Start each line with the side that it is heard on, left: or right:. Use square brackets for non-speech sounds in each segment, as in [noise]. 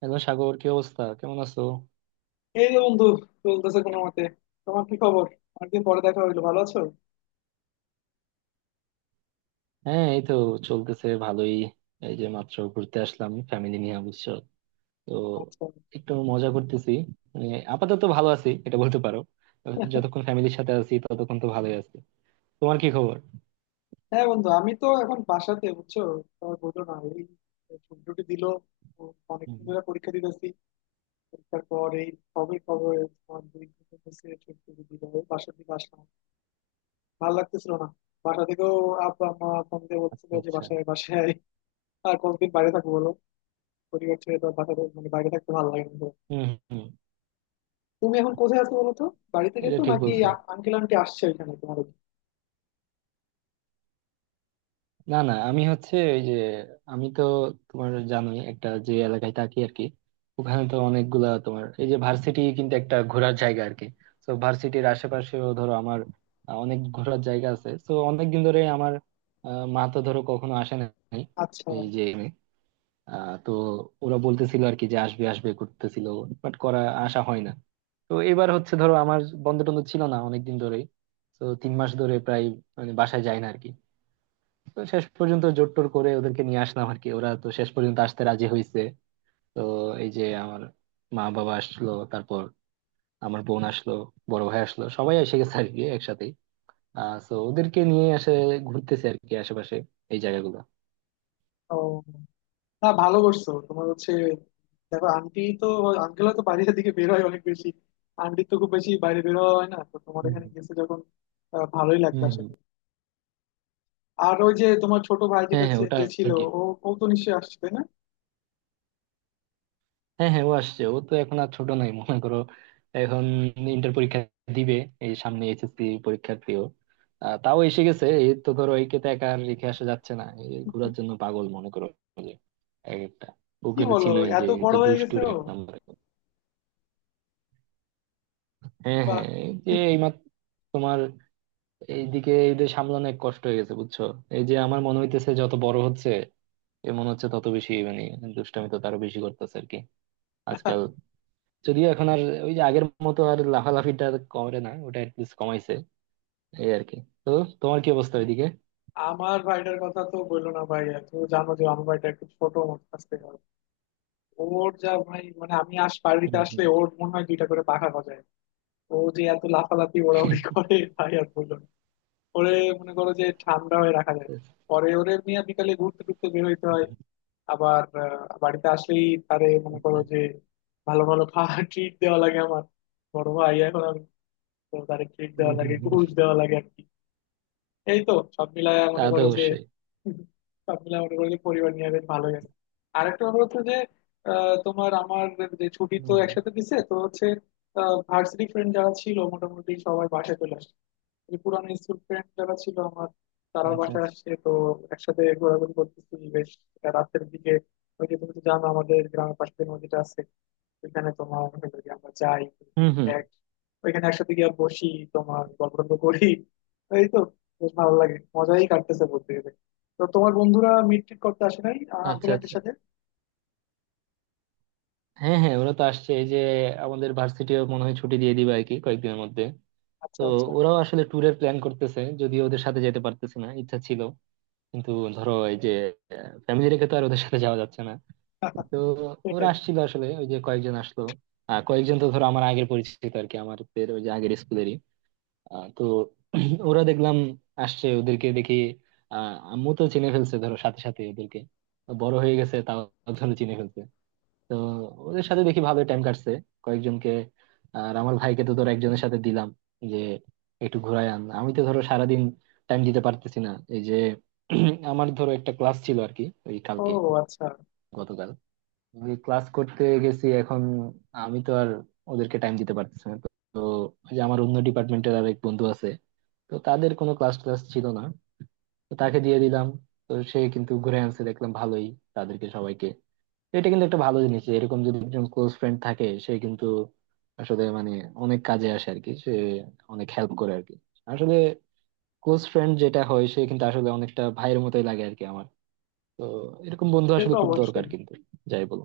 right: Hello Sagar, কি অবস্থা, কেমন আছো?
left: এই যে বন্ধু, চলতেছে কোনো মতে। তোমার কি খবর? অনেকদিন পরে দেখা হইলো, ভালো আছো?
right: হ্যাঁ এই তো চলতেছে ভালোই। এই যে মাত্র ঘুরতে আসলাম ফ্যামিলি নিয়ে বুঝছো। তো
left: আচ্ছা।
right: একটু মজা করতেছি, মানে আপাতত ভালো আছি এটা বলতে পারো। যতক্ষণ ফ্যামিলির সাথে আছি ততক্ষণ তো ভালোই আছি। তোমার কি খবর?
left: হ্যাঁ বন্ধু, আমি তো এখন বাসাতে বুঝছো। তোমার বললো না, এই ছুটি টুটি দিল,
right: হুম।
left: অনেকদিন ধরে পরীক্ষা দিতেছি। পরীক্ষার পর এই কবে কবে তোমার দুই দিন হচ্ছে ছুটি টুটি দিল, এই বাসার দিকে আসলাম। ভালো লাগতেছিল না বাসা থেকেও। আব্বা মা ফোন দিয়ে
right: আচ্ছা
left: বলছিল যে
right: আচ্ছা।
left: বাসায় বাসায় আয়। আর কতদিন বাইরে থাকবো বলো? পরিবার ছেড়ে তো আর বাসাতে মানে বাইরে থাকতে ভালো লাগে না তো।
right: হম হম।
left: তুমি এখন কোথায় আছো বলো তো? বাড়িতে
right: এটা
left: গেছো
right: ঠিক
left: নাকি?
right: বলছো।
left: আঙ্কেল আন্টি আসছে ওইখানে তোমার?
right: না না, আমি হচ্ছে ওই যে, আমি তো তোমার জানোই একটা যে এলাকায় থাকি আর কি। ওখানে তো অনেকগুলা তোমার এই যে ভার্সিটি কিন্তু একটা ঘোরার জায়গা আর কি। তো ভার্সিটির আশেপাশেও ধরো আমার অনেক ঘোরার জায়গা আছে, তো অনেকদিন ধরে আমার মা তো ধরো কখনো আসে নাই।
left: আচ্ছা।
right: এই যে তো ওরা বলতেছিল আর কি যে আসবে আসবে করতেছিল, বাট করা আসা হয় না। তো এবার হচ্ছে ধরো আমার বন্ধ টন্ধ ছিল না অনেকদিন ধরেই, তো 3 মাস ধরে প্রায় মানে বাসায় যায় না আরকি। তো শেষ পর্যন্ত জোর টোর করে ওদেরকে নিয়ে আসলাম আর কি, ওরা তো শেষ পর্যন্ত আসতে রাজি হয়েছে। তো এই যে আমার মা বাবা আসলো, তারপর আমার বোন আসলো, বড় ভাই আসলো, সবাই এসে গেছে আর কি একসাথে। তো ওদেরকে নিয়ে এসে ঘুরতেছে আর কি আশেপাশে এই জায়গাগুলো।
left: ও, না ভালো করছো। তোমার হচ্ছে দেখো আন্টি তো, আঙ্কেল তো বাইরের দিকে বের হয় অনেক বেশি, আন্টি তো খুব বেশি বাইরে বের হওয়া হয় না, তো তোমার
right: হুম
left: এখানে গেছে যখন ভালোই
right: হুম
left: লাগবে
right: হুম
left: আশা
right: হুম।
left: করি। আর ওই যে তোমার ছোট ভাই,
right: হ্যাঁ
left: যেটা
right: হ্যাঁ
left: যে
right: ওটা
left: যে ছিল,
right: আর কি।
left: ও, ও তো নিশ্চয়ই আসছে তাই না?
right: হ্যাঁ হ্যাঁ ও আসছে, ও তো এখন আর ছোট নাই মনে করো। এখন ইন্টার পরীক্ষা দিবে, এই সামনে এইচএসসি পরীক্ষার্থীও। তাও এসে গেছে এই তো ধরো, একে তো একা আর রেখে আসা যাচ্ছে না, এই ঘোরার জন্য পাগল মনে করো। যে এক একটা,
left: কি
right: ওকে তো
left: বলো,
right: চিনোই
left: এত
right: যে,
left: বড়
right: যে
left: হয়ে গেছে
right: দুষ্টুর
left: ও!
right: এক নম্বর। হ্যাঁ
left: বাহ।
right: হ্যাঁ এই যে এইমাত্র তোমার এইদিকে এদের সামলানো এক কষ্ট হয়ে গেছে বুঝছো। এই যে আমার মনে হইতেছে যত বড় হচ্ছে এ মনে হচ্ছে তত বেশি, মানে দুষ্টামি তো তারও বেশি করতেছে আর কি আজকাল। যদিও এখন আর ওই যে আগের মতো আর লাফালাফিটা আর কমে না, ওটা অ্যাটলিস্ট কমাইছে এই আর কি। তো তোমার কি অবস্থা ওইদিকে?
left: আমার ভাইটার কথা তো বললো না ভাই। তুমি জানো যে আমার ভাইটা একটু ছোট মতো আসতে, ওর যা ভাই, মানে আমি আস
right: হুম
left: বাড়িতে
right: হুম।
left: আসলে ওর মনে হয় দুইটা করে পাখা গজায়। ও যে এত লাফালাফি ওড়াউড়ি করে ভাই, আর বললো না। ওরে মনে করো যে ঠান্ডা হয়ে রাখা যায় না। পরে ওরে নিয়ে বিকালে ঘুরতে টুরতে বের হইতে হয়। আবার বাড়িতে আসলেই তারে মনে করো
right: আচ্ছা।
left: যে ভালো ভালো খাওয়া, ট্রিট দেওয়া লাগে। আমার বড় ভাই এখন আমি, তো তারে ট্রিট
right: হুম,
left: দেওয়া
right: হুম,
left: লাগে,
right: হুম।
left: ঘুষ দেওয়া লাগে। এই তো। সব মিলায়
right: তা
left: মনে
right: তো
left: করো যে,
right: অবশ্যই।
left: পরিবার নিয়ে বেশ ভালোই আছে। আরেকটা ব্যাপার হচ্ছে যে তোমার আমার যে ছুটি
right: হুম,
left: তো
right: হুম।
left: একসাথে দিছে, তো হচ্ছে ভার্সিটি ফ্রেন্ড যারা ছিল মোটামুটি সবাই বাসায় চলে আসছে। যে পুরানো স্কুল ফ্রেন্ড যারা ছিল আমার, তারাও
right: আচ্ছা
left: বাসায়
right: আচ্ছা।
left: আসছে তো। একসাথে ঘোরাঘুরি করতেছি বেশ। রাতের দিকে ওই যে তুমি তো জানো আমাদের গ্রামের পাশে যে নদীটা আছে, ওইখানে তোমার হলো গিয়ে আমরা যাই।
right: হুম হুম।
left: এক, ওইখানে একসাথে গিয়ে বসি, তোমার গল্প টল্প করি। এই তো, বেশ ভালো লাগে, মজাই কাটতেছে বলতে গেলে। তো তোমার বন্ধুরা মিট টিট করতে আসে নাই আঙ্কেল
right: আচ্ছা
left: আন্টির
right: আচ্ছা।
left: সাথে?
right: হ্যাঁ হ্যাঁ ওরা তো আসছে, এই যে আমাদের ভার্সিটিও মনে হয় ছুটি দিয়ে দিবে আর কি কয়েকদিনের মধ্যে।
left: আচ্ছা
right: তো
left: আচ্ছা।
right: ওরাও আসলে ট্যুরের প্ল্যান করতেছে, যদিও ওদের সাথে যেতে পারতেছে না, ইচ্ছা ছিল কিন্তু ধরো এই যে ফ্যামিলি রেখে তো আর ওদের সাথে যাওয়া যাচ্ছে না।
left: [laughs]
right: তো ওরা
left: সেটাই।
right: আসছিল আসলে, ওই যে কয়েকজন আসলো। কয়েকজন তো ধরো আমার আগের পরিচিত আর কি, আমাদের ওই যে আগের স্কুলেরই। তো [clears throat] ওরা দেখলাম আসছে, ওদেরকে দেখি আম্মু তো চিনে ফেলছে ধরো সাথে সাথে ওদেরকে। বড় হয়ে গেছে তাও ধরো চিনে ফেলছে। তো ওদের সাথে দেখি ভালোই টাইম কাটছে কয়েকজনকে। আর আমার ভাইকে তো ধরো একজনের সাথে দিলাম যে একটু ঘুরাই আন, আমি তো ধরো সারাদিন টাইম দিতে পারতেছি না এই যে। [clears throat] আমার ধরো একটা ক্লাস ছিল আর কি ওই
left: ও
right: কালকে,
left: আচ্ছা।
right: গতকাল আমি ক্লাস করতে গেছি, এখন আমি তো আর ওদেরকে টাইম দিতে পারতেছি না তো। তো ওই যে আমার অন্য ডিপার্টমেন্টের আর এক বন্ধু আছে, তো তাদের কোনো ক্লাস ক্লাস ছিল না, তো তাকে দিয়ে দিলাম। তো সে কিন্তু ঘুরে আনছে দেখলাম ভালোই তাদেরকে সবাইকে। তো এটা কিন্তু একটা ভালো জিনিস যে এরকম যদি একজন ক্লোজ ফ্রেন্ড থাকে সে কিন্তু আসলে মানে অনেক কাজে আসে আর কি সে, অনেক হেল্প করে আর কি আসলে। ক্লোজ ফ্রেন্ড যেটা হয় সে কিন্তু আসলে অনেকটা ভাইয়ের মতোই লাগে আর কি আমার। তো এরকম বন্ধু
left: সে
right: আসলে
left: তো
right: খুব দরকার
left: অবশ্যই।
right: কিন্তু, যাই বলো।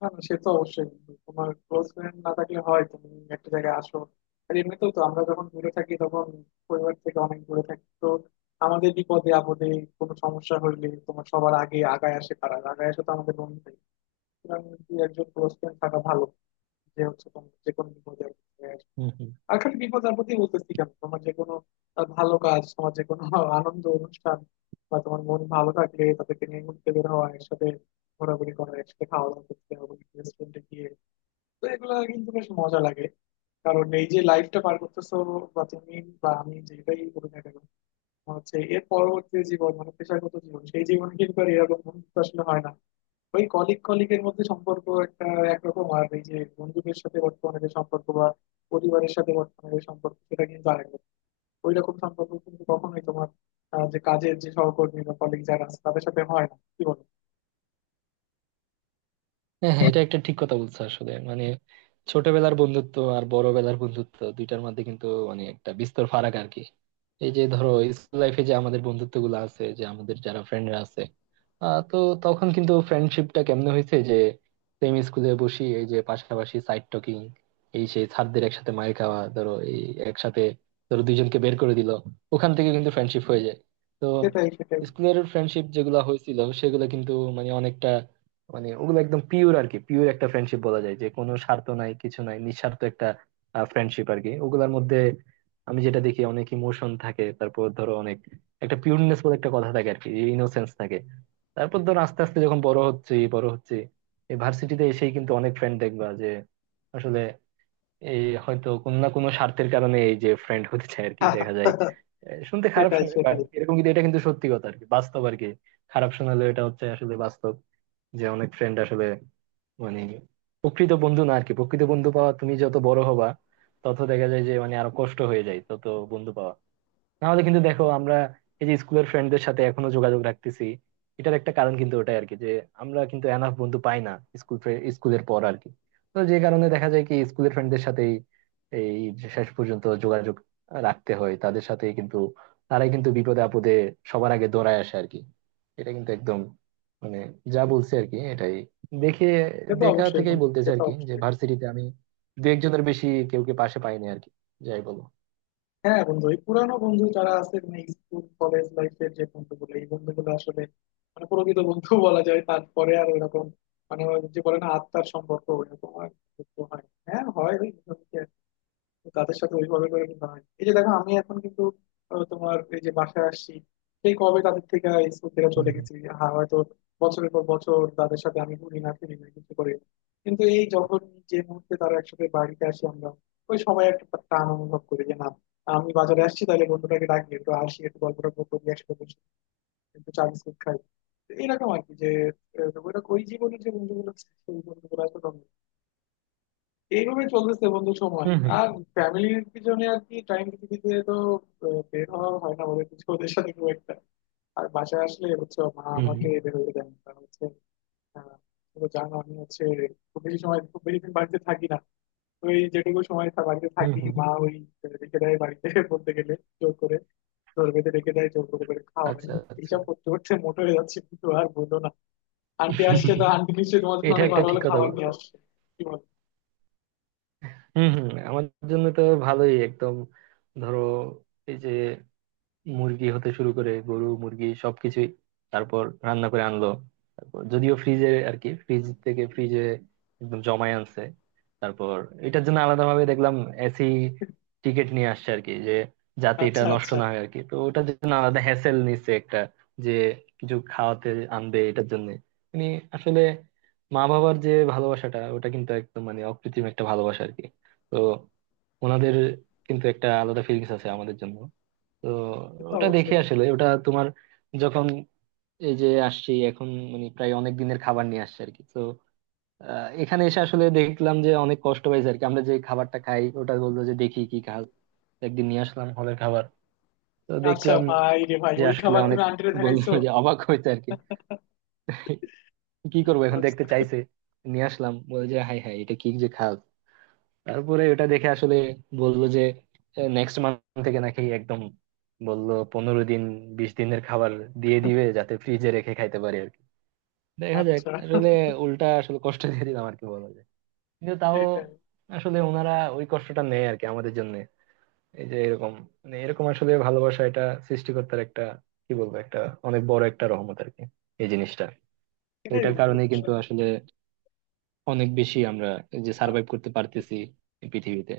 left: না না, সে তো অবশ্যই। তোমার ক্লোজ ফ্রেন্ড না থাকলে হয় তুমি একটা জায়গায় আসো, আর এমনিতেও তো আমরা যখন দূরে থাকি তখন পরিবার থেকে অনেক দূরে থাকি, তো আমাদের বিপদে আপদে, কোনো সমস্যা হইলে তোমার সবার আগে আগায় আসে, কারা আগায় আসে? তো আমাদের বন্ধু। সুতরাং দুই একজন ক্লোজ ফ্রেন্ড থাকা ভালো, যে হচ্ছে তোমার যে কোনো বিপদে উঠে আসবে। আর খালি বিপদ আপদে বলতেছি কেন, তোমার যে কোনো ভালো কাজ, তোমার যে কোনো [laughs] আনন্দ অনুষ্ঠান, বা তোমার মন ভালো থাকলে তাদেরকে নিয়ে ঘুরতে বের হওয়া, একসাথে ঘোরাঘুরি করা, একসাথে খাওয়া দাওয়া করতে হবে রেস্টুরেন্টে গিয়ে। তো এগুলো কিন্তু বেশ মজা লাগে। কারণ এই যে লাইফটা পার করতেছো, বা তুমি বা আমি যেটাই করি না কেন, আমার হচ্ছে এর পরবর্তী জীবন মানে পেশাগত জীবন, সেই জীবনে কিন্তু আর এরকম বন্ধুত্ব আসলে হয় না। ওই কলিগ কলিগের মধ্যে সম্পর্ক একটা একরকম, আর এই যে বন্ধুদের সাথে বর্তমানে যে সম্পর্ক, বা পরিবারের সাথে বর্তমানে যে সম্পর্ক, সেটা কিন্তু আরেক রকম। ওই রকম সম্পর্ক কিন্তু কখনোই তোমার যে কাজের যে সহকর্মী বা কলিগ যারা আছে তাদের সাথে হয় না, কি বলো?
right: হ্যাঁ হ্যাঁ এটা একটা ঠিক কথা বলছো, আসলে মানে ছোটবেলার বন্ধুত্ব আর বড়বেলার বন্ধুত্ব দুইটার মধ্যে কিন্তু মানে একটা বিস্তর ফারাক আর কি। এই যে ধরো স্কুল লাইফে যে আমাদের বন্ধুত্ব গুলো আছে যে আমাদের যারা ফ্রেন্ডরা আছে তো তখন কিন্তু ফ্রেন্ডশিপটা কেমনে হয়েছে যে সেম স্কুলে বসি, এই যে পাশাপাশি সাইড টকিং, এই সেই ছাত্রদের একসাথে মাইর খাওয়া ধরো, এই একসাথে ধরো দুইজনকে বের করে দিল, ওখান থেকে কিন্তু ফ্রেন্ডশিপ হয়ে যায়। তো
left: সেটাই সেটাই।
right: স্কুলের ফ্রেন্ডশিপ যেগুলো হয়েছিল সেগুলো কিন্তু মানে অনেকটা, মানে ওগুলো একদম পিওর আর কি, পিওর একটা ফ্রেন্ডশিপ বলা যায়, যে কোনো স্বার্থ নাই কিছু নাই, নিঃস্বার্থ একটা ফ্রেন্ডশিপ আর কি ওগুলোর মধ্যে। আমি যেটা দেখি অনেক ইমোশন থাকে, তারপর ধরো অনেক একটা পিওরনেস বলে একটা কথা থাকে আর কি, ইনোসেন্স থাকে। তারপর ধরো আস্তে আস্তে যখন বড় হচ্ছে বড় হচ্ছে, এই ভার্সিটিতে এসেই কিন্তু অনেক ফ্রেন্ড দেখবা যে আসলে এই হয়তো কোনো না কোনো স্বার্থের কারণে এই যে ফ্রেন্ড হতে চায় আর কি দেখা যায়।
left: [laughs]
right: শুনতে খারাপ
left: সেটাই
right: শোনায় বাট
left: সেটাই।
right: এরকম কিন্তু, এটা কিন্তু সত্যি কথা আর কি, বাস্তব আর কি। খারাপ শোনালেও এটা হচ্ছে আসলে বাস্তব, যে অনেক ফ্রেন্ড আসলে মানে প্রকৃত বন্ধু না আর কি। প্রকৃত বন্ধু পাওয়া, তুমি যত বড় হবা তত দেখা যায় যে মানে আরো কষ্ট হয়ে যায় তত বন্ধু পাওয়া। নাহলে কিন্তু দেখো আমরা এই যে স্কুলের ফ্রেন্ডদের সাথে এখনো যোগাযোগ রাখতেছি, এটার একটা কারণ কিন্তু ওটাই আর কি, যে আমরা কিন্তু এনাফ বন্ধু পাই না স্কুলের পর আর কি। তো যে কারণে দেখা যায় কি স্কুলের ফ্রেন্ডদের সাথেই এই যে শেষ পর্যন্ত যোগাযোগ রাখতে হয় তাদের সাথে, কিন্তু তারাই কিন্তু বিপদে আপদে সবার আগে দৌড়ায় আসে আর কি। এটা কিন্তু একদম মানে যা বলছে আর কি এটাই, দেখে
left: সে তো
right: দেখা
left: অবশ্যই
right: থেকেই
left: বন্ধু, সে
right: বলতেছে আর
left: তো
right: কি, যে
left: অবশ্যই।
right: ভার্সিটিতে আমি দু একজনের বেশি কেউকে পাশে পাইনি আর কি, যাই বলো।
left: হ্যাঁ বন্ধু, এই পুরানো বন্ধু যারা আছে, মানে স্কুল কলেজ লাইফের যে বন্ধুগুলো, এই বন্ধুগুলো আসলে মানে প্রকৃত বন্ধু [laughs] বলা যায়। তারপরে আর ওইরকম, মানে ওই যে বলে না আত্মার সম্পর্ক, ওইরকম আর বন্ধুত্ব হয় না। হ্যাঁ হয় ওই। তো তাদের সাথে ওইভাবে করে মেশা হয়। এই যে দেখো আমি এখন কিন্তু তোমার এই যে বাসায় আসছি, সেই কবে তাদের থেকে আর স্কুল থেকে চলে
right: হুম
left: গেছি। হ্যাঁ হয়তো বছরের পর বছর তাদের সাথে আমি ঘুরি না, ফিরি না, কিছু করে। কিন্তু এই যখন যে মুহূর্তে তারা একসাথে বাড়িতে আসি আমরা, ওই সময় একটা টান অনুভব করি যে না, আমি বাজারে আসছি, তাহলে বন্ধুটাকে ডাকি, একটু আসি, একটু গল্প টল্প করি একসাথে বসে, একটু চা বিস্কুট খাই। তো এরকম আর কি যে ওইটা ওই জীবনের যে বন্ধুগুলো ছিল, সেই বন্ধুগুলো আসলে এইভাবে চলতেছে বন্ধু সময়।
right: হুম হুম
left: আর ফ্যামিলির পিছনে আর কি টাইম দিতে তো বের হওয়া হয় না ওদের কিছু, ওদের সাথে খুব একটা। আর বাসায় আসলে হচ্ছে মা
right: হুম।
left: আমাকে বের হতে দেন না। কারণ হচ্ছে আহ, তুমি তো জানো আমি হচ্ছে খুব বেশি সময়, খুব বেশি দিন বাড়িতে থাকি না। তো এই যেটুকু সময় তা বাড়িতে
right: হম
left: থাকি
right: হম।
left: মা ওই রেখে দেয় বাড়িতে [laughs] বলতে গেলে জোর করে, জোর বেঁধে রেখে দেয়, জোর করে করে খাওয়ায়।
right: আচ্ছা আচ্ছা।
left: এইসব করতে করতে মোটা হয়ে যাচ্ছে কিন্তু, আর বললো না। আন্টি আসছে তো, আন্টি নিশ্চয়ই তোমার জন্য
right: এটা
left: অনেক
right: একটা
left: ভালো
right: ঠিক
left: ভালো
right: কথা
left: খাবার নিয়ে
right: বলছো।
left: আসছে। কি বল।
right: হম হম, আমার জন্য তো ভালোই একদম ধরো, এই যে মুরগি হতে শুরু করে গরু মুরগি সবকিছুই, তারপর রান্না করে আনলো, তারপর যদিও ফ্রিজে আর কি ফ্রিজ থেকে ফ্রিজে একদম জমায় আনছে। তারপর এটার জন্য আলাদা ভাবে দেখলাম এসি টিকিট নিয়ে আসছে আর কি, যে যাতে এটা
left: আচ্ছা
right: নষ্ট
left: আচ্ছা।
right: না হয় আর কি, তো ওটার জন্য আলাদা হ্যাসেল নিচ্ছে একটা, যে কিছু খাওয়াতে আনবে এটার জন্য। মানে আসলে মা বাবার যে ভালোবাসাটা ওটা কিন্তু একদম মানে অকৃত্রিম একটা ভালোবাসা আর কি। তো ওনাদের কিন্তু একটা আলাদা ফিলিংস আছে আমাদের জন্য। তো
left: সে তো
right: ওটা
left: অবশ্যই।
right: দেখে আসলে, ওটা তোমার যখন এই যে আসছি এখন মানে প্রায় অনেক দিনের খাবার নিয়ে আসছে আর কি তো, এখানে এসে আসলে দেখলাম যে অনেক কষ্ট পাইছে আর কি, আমরা যে খাবারটা খাই ওটা বললো যে দেখি কি খাল, একদিন নিয়ে আসলাম হলের খাবার। তো
left: আচ্ছা
right: দেখলাম
left: ভাই রে ভাই,
right: যে
left: ওই
right: আসলে
left: খাবার
right: অনেক,
left: তুমি আন্টিরে
right: বললো
left: দেখাইছো?
right: যে অবাক হয়েছে আর কি, কি
left: কি
right: করবো এখন
left: করছো?
right: দেখতে চাইছে। নিয়ে আসলাম বলে যে হাই হাই এটা কি যে খাল। তারপরে ওটা দেখে আসলে বললো যে নেক্সট মান্থ থেকে নাকি একদম, বললো 15 দিন 20 দিনের খাবার দিয়ে দিবে যাতে ফ্রিজে রেখে খাইতে পারি আর কি। দেখা যাক
left: আচ্ছা।
right: আসলে। উল্টা আসলে কষ্ট [laughs] দিয়ে দিলাম আর কি বলা যায়, কিন্তু তাও
left: সেটাই।
right: আসলে ওনারা ওই কষ্টটা নেয় আর কি আমাদের জন্য। এই যে এরকম, মানে এরকম আসলে ভালোবাসা, এটা সৃষ্টিকর্তার একটা কি বলবো একটা অনেক বড় একটা রহমত আর কি এই জিনিসটা। তো
left: সেটাই
right: এটার
left: বন্ধু।
right: কারণেই কিন্তু আসলে অনেক বেশি আমরা এই যে সার্ভাইভ করতে পারতেছি এই পৃথিবীতে।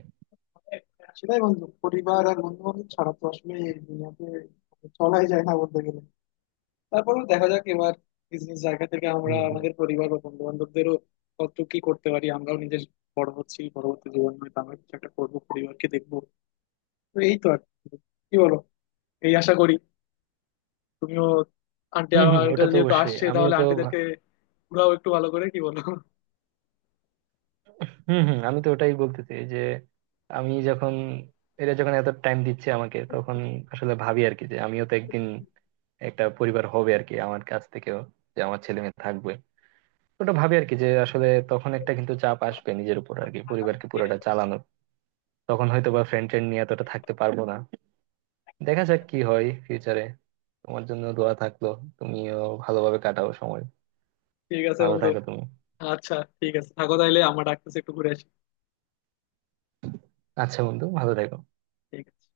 left: সেটাই বন্ধু, পরিবার আর বন্ধু বান্ধব ছাড়া তো আসলে এই দুনিয়াতে চলাই যায় না বলতে গেলে। তারপরেও দেখা যাক এবার নিজ নিজ জায়গা থেকে আমরা
right: হম
left: আমাদের পরিবার বা বন্ধু বান্ধবদেরও কত কি করতে পারি, আমরাও নিজের বড় হচ্ছি, পরবর্তী জীবন হয়তো আমরা কিছু একটা করবো, পরিবারকে দেখবো। তো এই তো আর কি, কি বলো? এই আশা করি তুমিও, আন্টি
right: হম হম,
left: আমার
right: ওটা তো
left: যেহেতু
right: অবশ্যই,
left: আসছে,
right: আমি
left: তাহলে
right: তো
left: আন্টিদেরকে ঘুরাও একটু ভালো করে, কি বলো?
right: হম হম। আমি তো ওটাই বলতেছি যে আমি যখন, এরা যখন এত টাইম দিচ্ছে আমাকে তখন আসলে ভাবি আর কি, যে আমিও তো একদিন একটা পরিবার হবে আর কি আমার কাছ থেকেও, যে আমার ছেলে মেয়ে থাকবে। ওটা ভাবি আর কি যে আসলে তখন একটা কিন্তু চাপ আসবে নিজের উপর আর কি পরিবারকে
left: ঠিক
right: পুরোটা চালানোর। তখন হয়তো বা ফ্রেন্ড ট্রেন্ড নিয়ে এতটা থাকতে পারবো না। দেখা যাক কি হয় ফিউচারে। তোমার জন্য দোয়া থাকলো, তুমিও ভালোভাবে কাটাও সময়,
left: আছে
right: ভালো
left: বন্ধু।
right: থাকো তুমি।
left: আচ্ছা, ঠিক আছে, থাকো তাইলে, আমরা ডাকতেছি, একটু ঘুরে আসি।
right: আচ্ছা বন্ধু, ভালো থাকো।
left: ঠিক আছে।